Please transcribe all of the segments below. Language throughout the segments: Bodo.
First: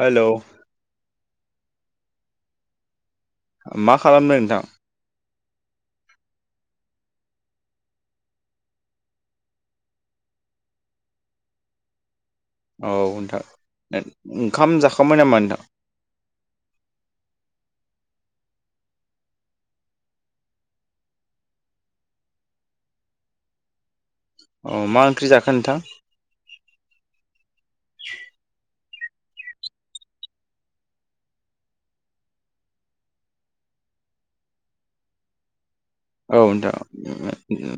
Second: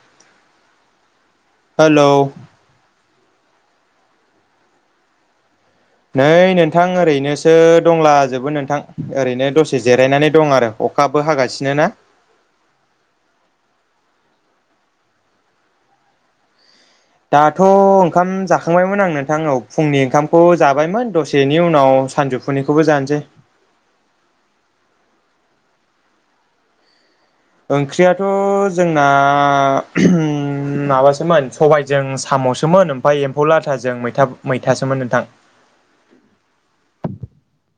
हेलौ। हेलौ मा खालामदों नोंथां। नै नोंथां ओरैनोसो दंलाजोबो नोंथां ओरैनो दसे जिरायनानै दं आरो। अखाबो हागासिनो ना। औ नोंथां ओंखाम जाखांबाय नामा नोंथां। दाथ' ओंखाम जाखांबायमोन आं नोंथां फुंनि ओंखामखौ जाबायमोन दसेनि उनाव सानजौ। फुनिखौबो जानोसै। अ मा ओंख्रि जाखो नोंथां ओंख्रियाथ' जोंना माबासोमोन सबायजों साम सोमोन ओमफ्राय एम्फौ लाथाजों मैथासोमोन नोंथां औ नोंथां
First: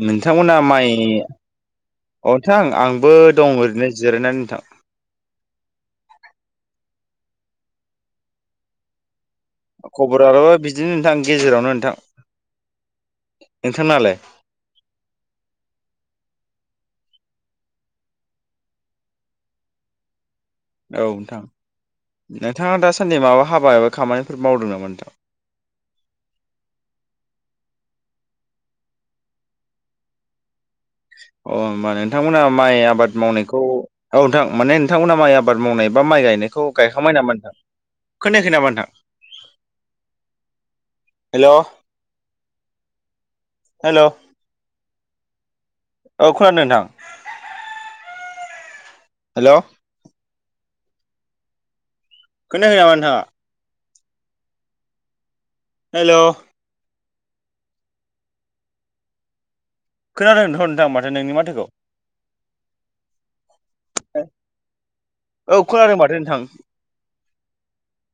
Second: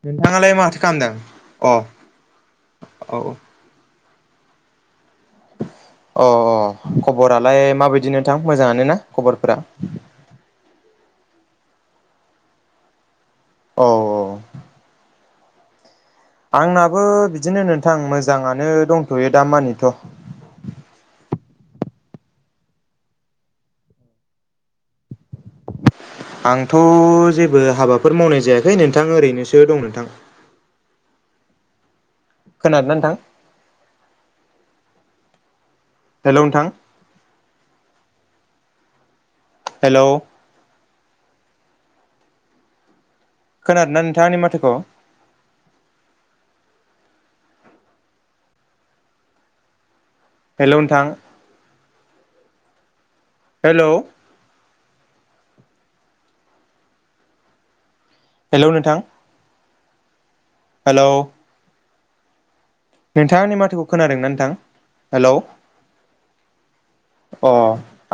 नोंथाङालाय नोंथांमोना माथो माइ। खालामदों अ अथां आंबो औ दं ओरैनो जिरायनानै नोंथां। अ अ खबरालाय माबायदि नोंथां मोजाङानो ना? खबरफोरा खबराल' बिदिनो नोंथां गेजेरावनो नोंथां। औ नोंथांनालाय। औ आंनाबो बिदिनो नोंथां मोजाङानो दंथ'यो दामानिथ'। औ नोंथां नोंथाङा दासान्दि माबा हाबा एबा खामानिफोर मावदों नामा नोंथां। [inaudible] आंथ' जेबो हाबाफोर मावनाय जायाखै नोंथां ओरैनोसो दं नोंथां। अ ओमबा माने। नोंथांमोना माइ खोनादोंना आबाद नोंथां मावनायखौ औ नोंथां माने नोंथांमोना माइ आबाद मावनाय एबा माइ हेल' गायनायखौ नोंथां गायखांबायद। मा नोथां खोनायाखै नामा नोथां। हेलौ। हेलौ। खोनादोंना नोंथां आंनि माथोखौ? औ खोनादों नोंथां। हेलौ। हेलौ नोंथां। खोनादों नामा नोंथाङा? हेलौ। हेलौ। हेलौ नोंथां। खोनादों नोथां' माथो नोंनि माथोखौ। नोंथांङा आंनि माथोखौ खोनादोंना नोंथां हेलौ। औ खोनादों [inaudible] अ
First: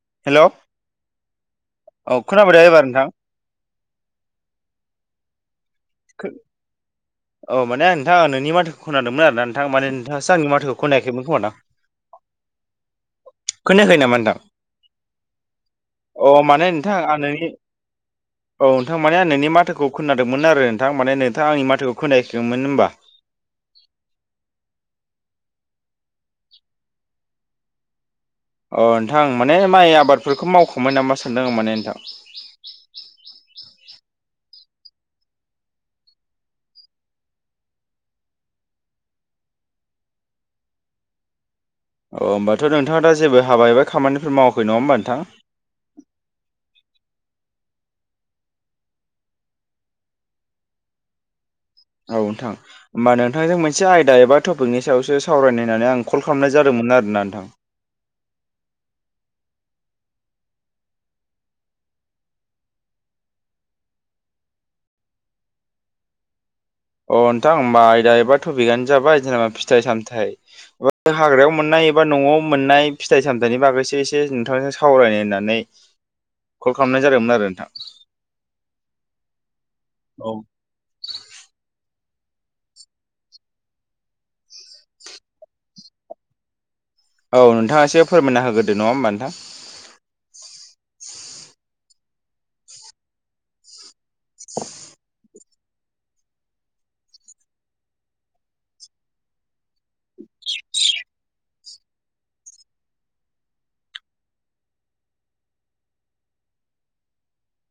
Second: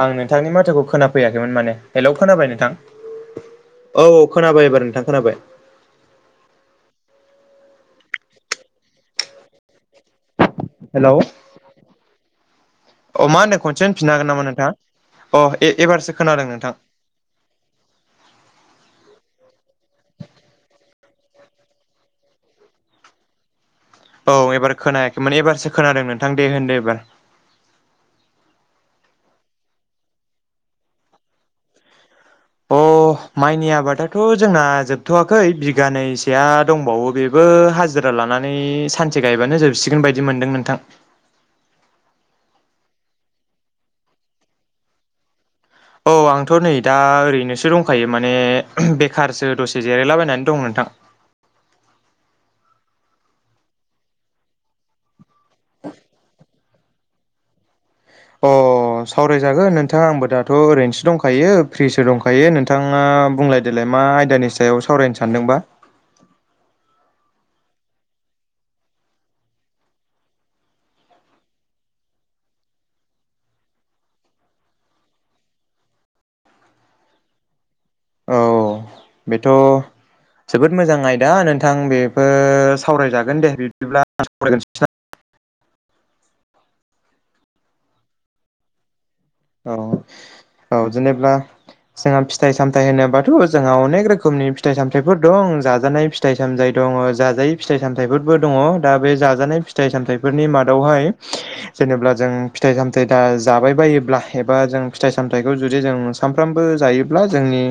आं हेल' नोंथांनि औ माथोखौ खोनाफैयाखैमोन माने हेलौ खोनाबाय नोंथां? औ औ खोनाबाय एबार नोंथां खोनाबाय। औ माने नोंथाङा नोंनि माथोखौ खोनादोंमोन आरो नोंथां माने नोंथाङासो आंनि माथ हेलौ खोनायाखैमोन खोमाना। अ मा होनदों खनसे खोनायाखै होनफिननो नामा हागोन नोंथां नोंथाङा अ ए एबारसो अ खोनादों माने नोंथां आं नोंनि। औ। नोंथां माने आं नोंनि माथोखौ खोनादोंमोन आरो नोंथां माने नोंथांङा आंनि माथोखौ खोनायाखैमोन ओमबा? [inaudible] औ एबार खोनायाखैमोन एबारसो खोनादों नोंथां दे होनदो एबार। अ नोंथां माने माइ आबादफोरखौ मावखौ नामा सानदों माने नोंथां। अह माइनि आबादाथ थ' जोंना जोबथ'वाखै बिघानैसोआ दंबावो बेबो हाजिरा लानानै सानस गायबानो जोबसिगोन बायदि मोन्दों नोंथां। [inaudible] अ होमबाथ' नोंथाङा दा जेबो हाबा एबा खामानिफोर मावाखै नङा होमबा नोंथां? औ आंथ' नै दा ओरैनोसो दंखायो माने बेखारसो दसे जिरायलाबायनानै दं नोंथां। [inaudible] औ नोंथां होमबा नोंथांजों मोनसे आयदा एबा टपिकनि सायावसो सावरायनायनानै आं कल खालामनाय जादोंमोन आरोना नोंथां। अ सावरायजागोन नोंथाङा आंबो दाथ' ओरैनोसो दंखायो फ्रिसो दंखायो नोंथाङा। आ बुंलाय देलाय मा आयदानि सायाव सावरायनो सानदोंबा। [inaudible] अ नोंथां ओमबा आयदा एबा थपिकानो जाबाय जेनेबा फिथाइ सामथाइ एबा हाग्रायाव मोननाय। बा न'आव मोननाय फिथाइ सामथाइनि बागैसो एसे नोंथांजों सावरायनो होननानै। कल खालामनाय जादोंमोन आरो नोंथां। औ बेथ' नोंथां जोबोद मोजां आयदा नोंथां बे। ओ सावरायजागोन दे बिदिब्ला सावराय [unintelligible] औ नोंथाङा एसे फोरमायना होगोरदो नङा होमबा नोंथां? औ औ जेनेब्ला जोंहा फिथाइ सामथाइ होनोबाथ' जोंहा अनेक रोखोमनि फिथाइ सामथाइफोर दं जाजानाय फिथाइ सामथाइ दं दङ जाजायै फिथाइ सामथाइफोरबो दङ दा बे जाजानाय फिथाइ सामथाइफोरनि मादावहाय जेनेबा जों फिथाइ सामथाइ दा जाबाय बायोब्ला। एबा जों फिथाइ सामथाइखौ जुदि जों सानफ्रामबो जायोब्ला जोंनि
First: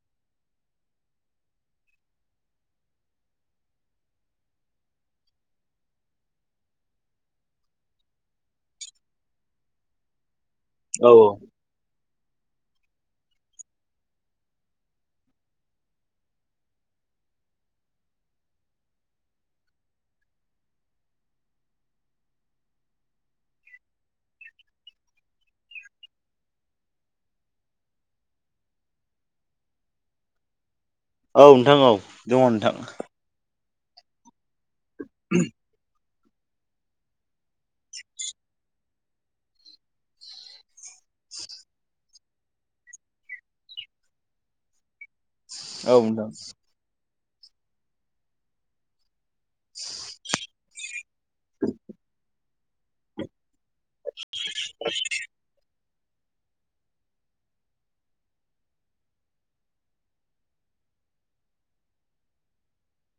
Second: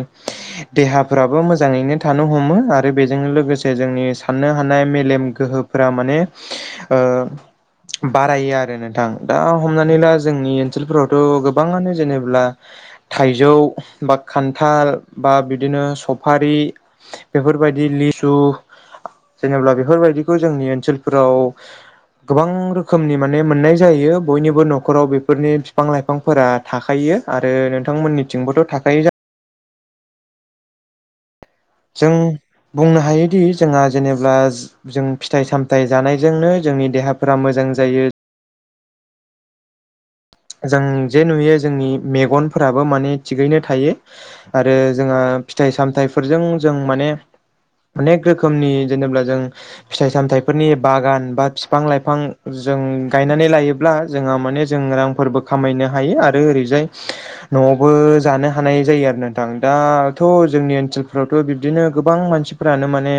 देहाफ्राबो मोजां मोजाङैनो थानो हमो आरो बेजोंनो लोगोसे जोंनि साननो हानाय मेलेम गोहोफोरा माने बारायो आरो नोंथां दा हमनानै ला जोंनि औ ओनसोलफोरावथ' गो बाङानो जेनेब्ला थाइजौ बा खान्थाल बा बिदिनो सफारि बेफोर बायदि लिसु जेनेब्ला बेफोरबायदिखौ जोंनि ओनसोलफोराव गोबां रोखोमनि माने मोननाय जायो बयनिबो न'खराव बेफोरनि बिफां-लाइफां फोरा थाखायो आरो नोंथांमोननिथिंबोथ' थाखायो औ नोंथां औ जों दङ नोंथां बुंनो हायोदि जोंहा जेनेबब्ला जों फिथाइ सामथाइ जानाय बेजोंनो जोंनि देहाफोरा मोजां जायो। जों जे नुयो जोंनि मेगनफोराबो माने थिगैनो थायो आरो जोंहा फिथाइ औ नोंथां सामथाइफोरजों जों माने अनेक रोखोमनि जेनेब्ला जों फिथाइ सामथाइफोरनि बागान बा फिफां लाइफां जों गायनानै लायो। ब्ला जोंहा माने जों रां खामायनो हायो आरो ओरैजाय न'आवबो जानो हानाय जायो आरो नोंथां दाथ' ज जोंनि ओनसोलफ्रावथ' बिबदिनो गोबां मानसिफोरानो माने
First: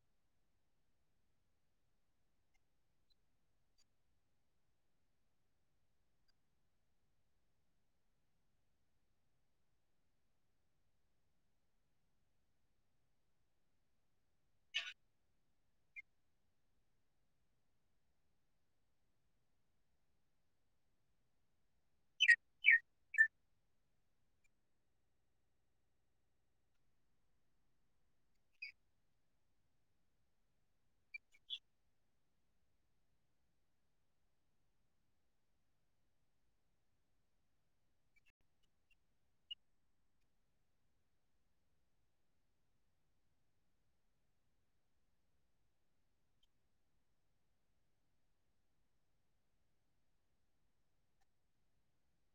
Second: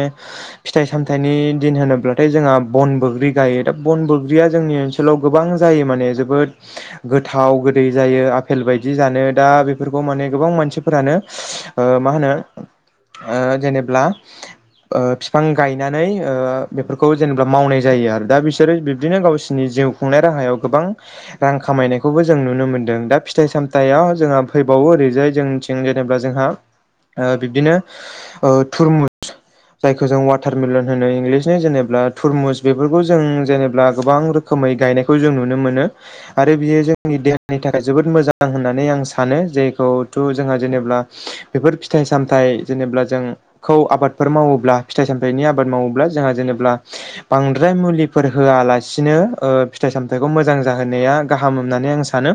फिथाइ सामथाइनि दिन होनोब्लाथाय जों जोंहा बन बोग्रि गायो दा बन बोग्रिया जोंनि ओनसोलाव गोबां जायो माने जोबोद गोथाव गोदै जायो आफेल बायदि जानो दा बेफोरखौ माने गोबां मानसिफोरानो मा होनो जेनेब्ला। फिफां गायनानै बेफोरखौ जेनेबा मावनाय जायो आरो दा बिसोरो बिब्दिनो गावसिनि जिउ खुंनाय राहायाव गोबां रां खामायनायखौबो जों नुनो मोन्दों दा फिथाइ सामथाइयाव जोंहा फैबावो ओरैजाय जोंथिं जेनेबा जोंहा बिदिनो थुरमुस जायखौ जों वाटारमलन होनो इंलिसनि जेनेबा तुरमुस बेफोरखौ जों जेनेबा गोबां रोखोम मै गायनायखौ जों नुनो मोनो। आरो बियो जोंनि देहानि थाखाय जोबोद मोजां होननानै आं सानो जेखौथ' जोंहा जेनेब्ला बेफोर फिथाइ सामथाइ जेनेब्ला जोंखौ आबादफोर मावोब्ला फिथाइ सामथाइनि आबाद माव जोंहा जेनेब्ला बांद्राय मुलिफोर होआलासिनो फिथाग सामथाइखौ मोजां होनाया गाहायम होननानै आं सानो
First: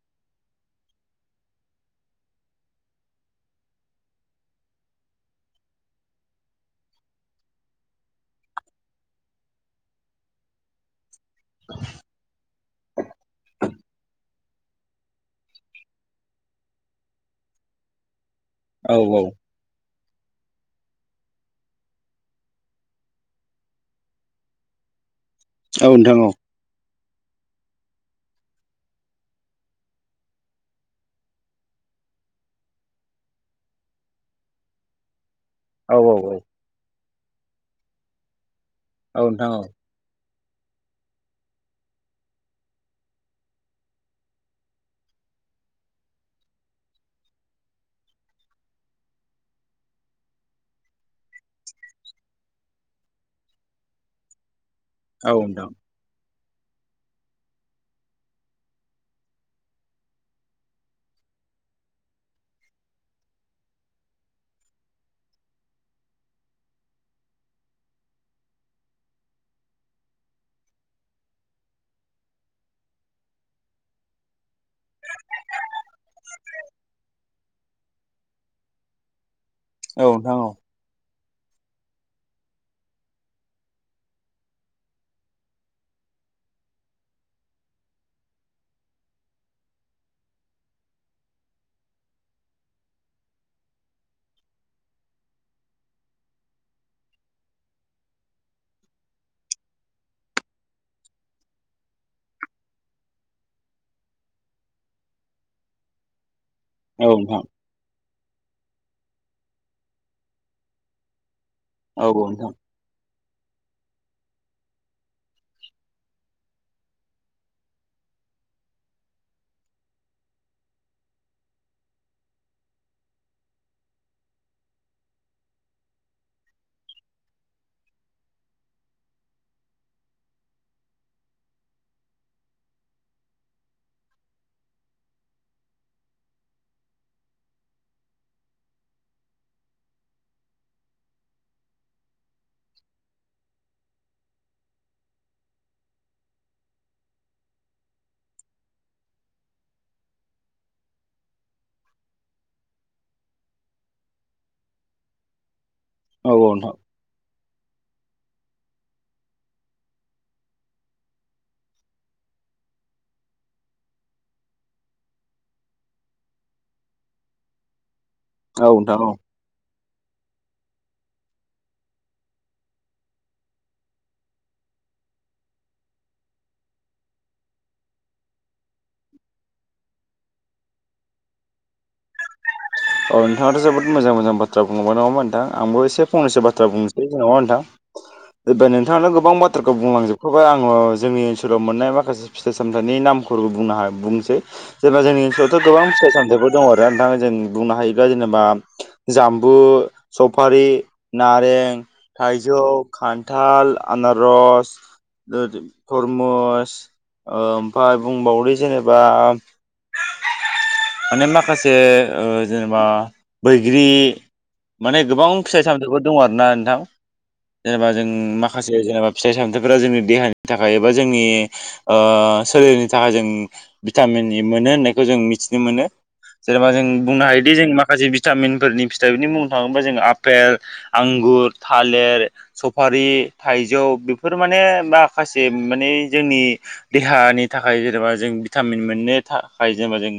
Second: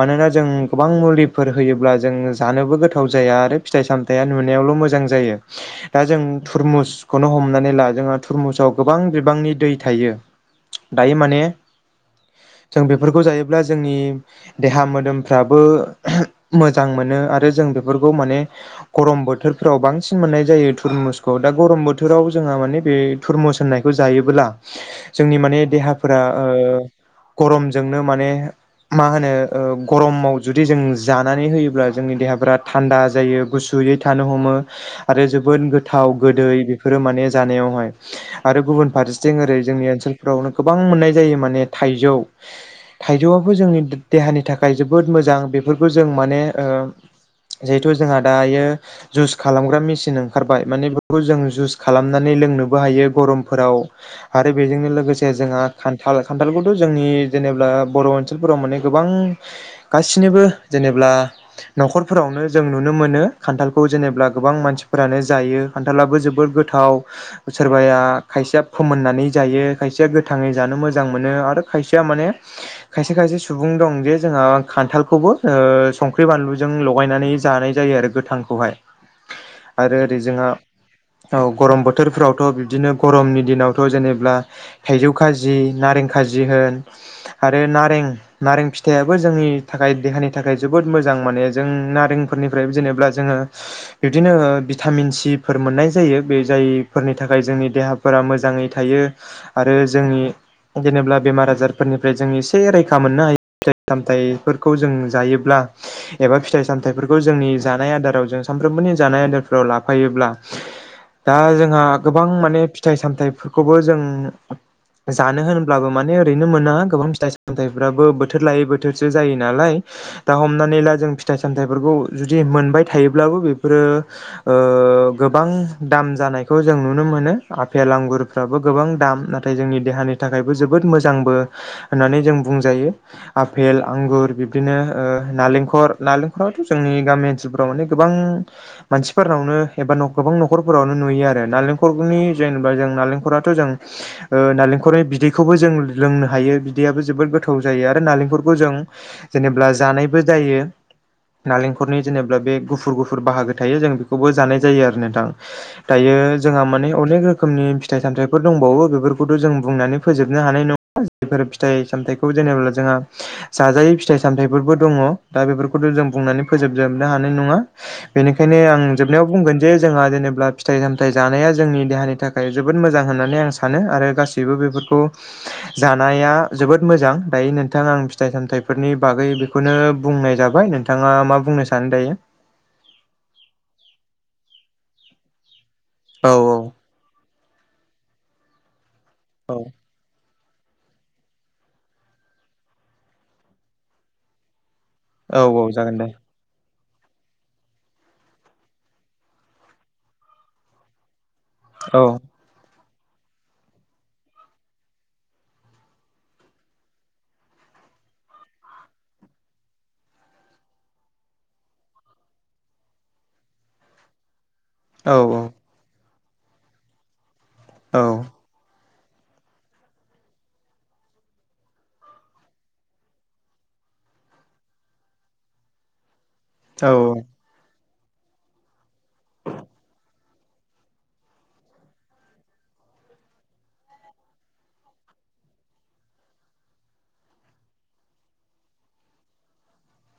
मानोना जों गोबां मुलिफोर होयोब्ला जोंनो जानो बो गोथाव जाया आरो फिथाइ सामथाइया नुनायावल' मोजां जायो। जोंहा थुरमुसआव गोबां बिबांनि दै थायो दायो माने जों बेफोरखौ जायोब्ला जोंनि देहा मोदोमफ्राबो मोजां मोनो आरो। जों बेफोरखौ माने औ नोंथां औ औ गरम बोथोरफ्राव बांसिन मोननाय जायो। थुरमुसखौ दा गरम बोथोराव जोंहा माने बे थुरमुस होननायखौ जायोबोला। जोंनि माने औ नोंथां देहाफोरा गरमजोंनो माने मा होनो गरमाव जुदि जों जानानै होयोब्ला जोंनि देहाफोरा थान्दा जायो गुसु यै थानो हमो आरो जोबोद औ नोंथां औ नोंथां औ गोथाव नोंथां औ औ नोंथां गोदै बेफोरो माने जानायावहाय आरो गुबुन औ औ फारसेथिं नोंथां ओरै जोंनि ओनसोलफोरावनो गोबां मोननाय जायो माने थाइजौ थाइजौआबो जोंनि देहानि थाखाय जोबोद मोजां बेफोरबो जों माने ओ [unintelligible] जिहेथु जोंहा दायो जुइस खालामग्रा मेसिन ओंखारबाय माने बेखौ जों जुइस खालामनानै लोंनोबो हायो गरमफोराव आरो बेजोंनो लोगोसे औ जोंहा नोंथां औ खान्थाल खान्थालखौथ' जोंनि जेनेब्ला बर' ओनसोलफोराव माने गोबां गासिनोबो जेनेब्ला न'खरफोरावनो जों नुनो मोनो खान्थालखौ जेनेबा गोबां मानसिफोरानो जायो खान्थालाबो जों जोबोर गोथाव सोरबाया खायसेया फोमोननानै जायो खायसेया गोथाङै जानो मोजां मोजां मोनो आरो खायसेया माने खायसे खायसे सुबुं दं जे जोंहा खान्थालखौबो ओ संख्रि बानलुजों लगायनानै जानाय जायो आरो गोथांखौहाय आरो ओरै जोंहा औ गरम बोथोरफोरावथ' बिब्दिनो गरमनि दिनावथ' जेनेब्ला थाइजौ खाजि नारें खाजि होन आरो नारें नारें फिथाइयाबो जोंनि थाखाय देहानि थाखाय जोबोद मोजां माने जों नारेंफोरनिफ्राय जेनेबा जोङो बिदिनो ओ भिटामिन सिफोर मोन नाय जायो बे जायफोरनि थाखाय जोंनि देहाफोरा मोजाङै थायो आरो जोंनि जेनेब्ला बेमार आजारफोरनिफ्राय जों एसे रैयखा मोननो हायो। फिथाइ सामथाइफोरखौ जों जायोब्ला एबा फिथाइ सामथाइफोरखौ जोंनि जानाय आदाराव जों सानफ्रोमबोनि जानाय आदारफोराव लाफायोब्ला दा जोंहा गोबां माने फिथाइ सामथाइफोरखौबो जों जानो होनो ब्लाबो माने ओरैनो मोना गोबां फिथाइ सामथाइबो बोथोर लायै बोथोरसो जायो नालाय दा हमना नैला जों फिथाइ-सामथाइफोरखौ जुदि मोनबाय थायोब्लाबो बिफोरो ओ गोबां दाम जानायखौ जों नुनो मोनो आपेल आंगुरफ्राबो गोबां दाम नाथाय जोंनि देहानि थाखाय बो जोबोद मोजांबो होननानै जों बुंजायो। आपेल आंगुर बिब्दिनो ओ ना नालेंखर नालेंखराथ' जोंनि गामि ओनसोलफोराव माने गोबां मानसिफोरनावनो एबा गोबां न' खरफोरावनो नुयो आरो। नालेंखरनि जेनबा जों नालेंखराथ' जों ओ नालेंखरनि बिदै खौबो जों लोंनो हायो बिदैबो जोबोद गोथाव जायो आरो नालेंखरखौ जों जेनेब्ला जानायबो जा जायो। नालेंखरनि जेनेबा बे गुफुर गुफुर बाहागो थायो जों बेखौबो जानाय जायो आरो नोंथां दायो जोंहा माने अनेक रोखोमनि फिथाइ सामथाइफोर दंबावो बेफोरखौथ' जों बुंनानै फोजोबनो हानाय नङा। जायफोर फिथाइ सामथाइखौ जेनेब्ला जोंहा जाजायै फिथाइ सामथाइफोरबो दङ'। दा बेफोरखौथ' जों बुंनानै फोजोबजोबनो हानाय नङा बेनिखायनो आं जोबनायाव बुंगोन जे जोंहा जेनेब्ला फिथाइ सामथाइ जानाया जोंनि देहानि थाखाय जोबोद मोजां होननानै आं सानो आरो गासैबो बेफोर खौ जानाया जोबोद मोजां दायो नोंथां आं फिथाइ सामथाइफोरनि बागै बेखौनो बुंनाय जाबाय य नोंथाङा मा बुंनो सानो दायो [inaudible] औ नोंथाङाथ' जोबोद मोजां मोजां बाथ्रा बुंबाय नङा होमबा नोंथां आंबो एसे औ फंनैसो बाथ्रा औ बुंनोसै जेन'बा नों थां ओ दहाय नोंथाङानो गोबां औ बाथ्राखौ बुंलांजोब थेवबो आङो जोंनि ओनसोलाव मोननाय माखासे फिथाइ सामथाइनि नामफोरखौ बुंनो हो बुंनोसै जेनबा जोंनि औ ओनसोलावथ' औ गोबां जागोन दे फिथाइ सामथाइफोर दङ' आरो नोंथाङा जों बुंनो हायोब्ला जेनेबा जामबु सफारि नारें औ थाइजौ खान्थाल आनारस [unintelligible] तरमस ओमफाय बुंबावदो जेनेबा माने माखासे ओ जेनेबा बैग्रि माने औ गोबां औ फिथाइ सामथाइफोर दङ' आरना नोंथां। जेनेबा औ जों माखासे जेनेबा फिथाइ सामथाइफोरा जोंनि देहानि थाखाय एबा जोंनि ओ सोलेरनि थाखाय जों भिटामिन मोनो जों मिथिनो मोनो जेनेबा जों औ बुंनो हायो माखासे भिटामिनफोरनि फिथाइरफोरनि मुं बुंनो थाङोब्ला जों आपेल आंगुर थालेर स सफारि थाइजौ बेफोर माने माखासे माने जोंनि देहानि थाखाय जेनेबा जों भिटामिन मोननो थाखाय जेनेबा जों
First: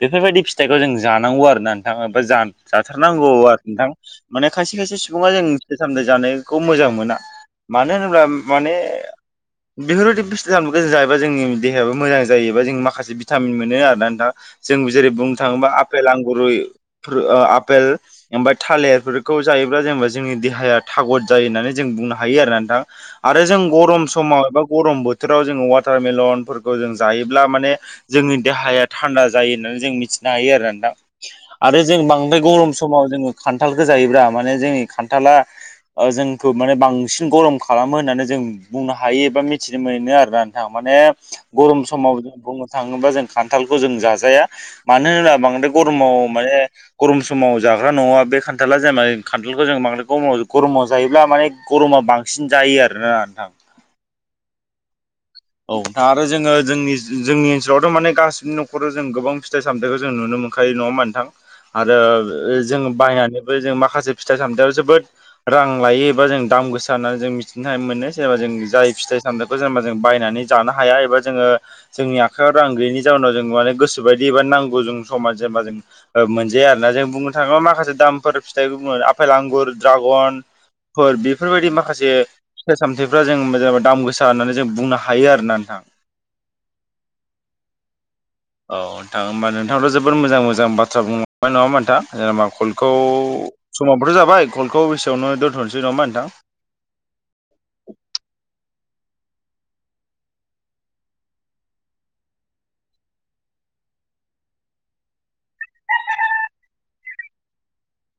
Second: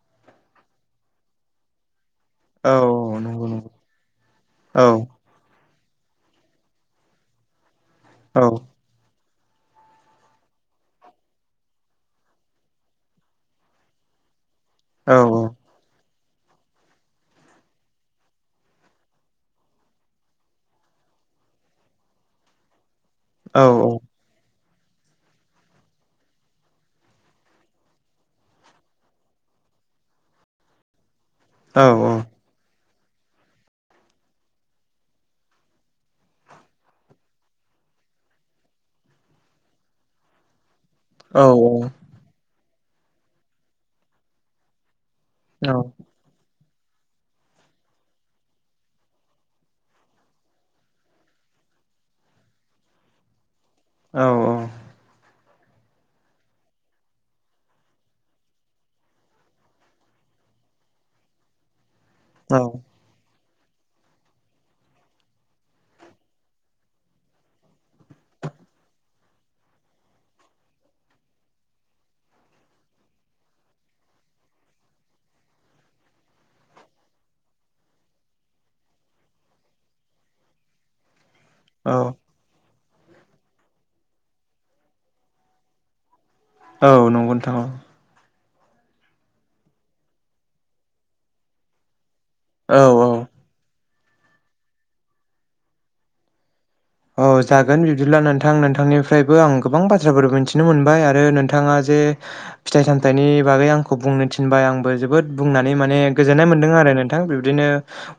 बेफोर बायदि फिथाइखौ जों जानांगौ आरोना नों नोंथाङा बा जा औ जाथारनांगौ नंगौ आरो नंगौ नोंथां माने खायसे औ खायसे सुबुङा जों फिथाइ सामथाइ जानायखौ मोजां मोना मानो होनोब्ला औ माने बेफोर बायदि फिस्थाइ सामथाइखौ जायोबा जोंनि देहायाबो मोजां जायोबा जों माखासे भिटामिन मोनो आर ना नोंथां। जों जेरै औ बुंनो थाङोब्ला आपेल आंगुर फोर ओ आपेल ओमबाय थालेरफोरखौ जायोब्ला जेनेबा जोंनि देहाया थागद जायो होननानै जों बुंनो हायो आरो नोंथां आरो औ जों गरम समाव एबा गरम बोथोराव जोङो वाटारमेलनफोरखौ जों जायोब्ला माने जोंनि देहाया थान्दा जायो होननानै। मिथिनो हायो आरो नोंथां औ आरो जों बांद्राय गरम समाव जोङो खान्थालखौ जायोब्ला माने जोंनि खान्थाला जोंखौ माने बांसिन गरम खालामो होननानै जों बुंनो हायो एबा मिथिनो मोनो आरोना नोंथां। माने औ गरम समाव जों बुंनो थाङोबा जों खान्थालखौ जों जाजाया। मानो होनबा बांद्राय गरमाव गरम समाव जाग्रा नङा बे खान्थला जाय माने खान्थालखौ जों गरामाव गरम जायोब्ला माने। गरमा बांसिन जायो आरोना नोंथां। औ औ। औ दा आरो जोङो जोंनि जोंनि ओनसोलावथ' माने गासिबो न'खराव जों गोबां फिथाइ सामथायखौ जों नुनो मोनो। मोनखायो नाडा होनबा नोंथां आरो जों बायनानै। जों माखासे फिथाइ सामथाइयाव जोबोद रां लायो एबा जों दाम गोसा होननानै जों मिथिनो मोनो जेनबा जों। जाय फिथ सामथनायखौ जेनेबा जों बाय नानै ज हाया एबा जोङो जोंनि आखायाव रां गैयैनि जाउनाव जों माने गोसोबायदि एबा नांगौ ज जेनेबा जों मोनजाया आरोना जों बुंनो थाङोब्ला माखासे दामफोर फिथाइखौ आफेल आंगुर द्रागन फोर बेफोरबायदि औ माखासे फिथाइ सामथायफ्रा जों मो दाम गोसा होननानै जों बुंनो हायो। हायो आरोना नोंथां। औ नंगौ नोंथाङा औ नोंथां होमबा नोंथांथ' जोबोद मोजां मोजां बाथ्रा बुंलांबाय नङाम नोंथां। जेनेबा औ कलखौ औ समावबोथ' जाबाय कलखौ बेसेयावनो दोन्थ'नोसै नङामा नोंथां औ जागोन बिब्दिब्ला नोंथां नोंथांनिफ्रायबो आं गोबां बाथ्राफोर मिथिनो मोनबाय आरो नोंथाङा जे फिथाइ सामथाइनि बागै आं। आंखौ बुंनो थिनबाय आंबो जोबोद बुंनानै माने गोजोननाय मोनदों आरो नोंथां बिबदिनो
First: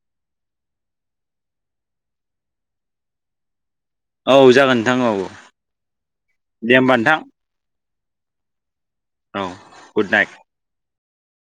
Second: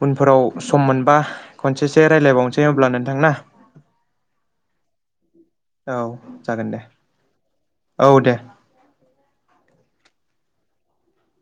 उनफोराव सम मोनबा खनसेसो रायलायबावनोसै अब्ला नोंथां ना? औ जागोन नोंथां औ औ जागोन दे होमबा नोंथां। औ दे औ गुद नाइट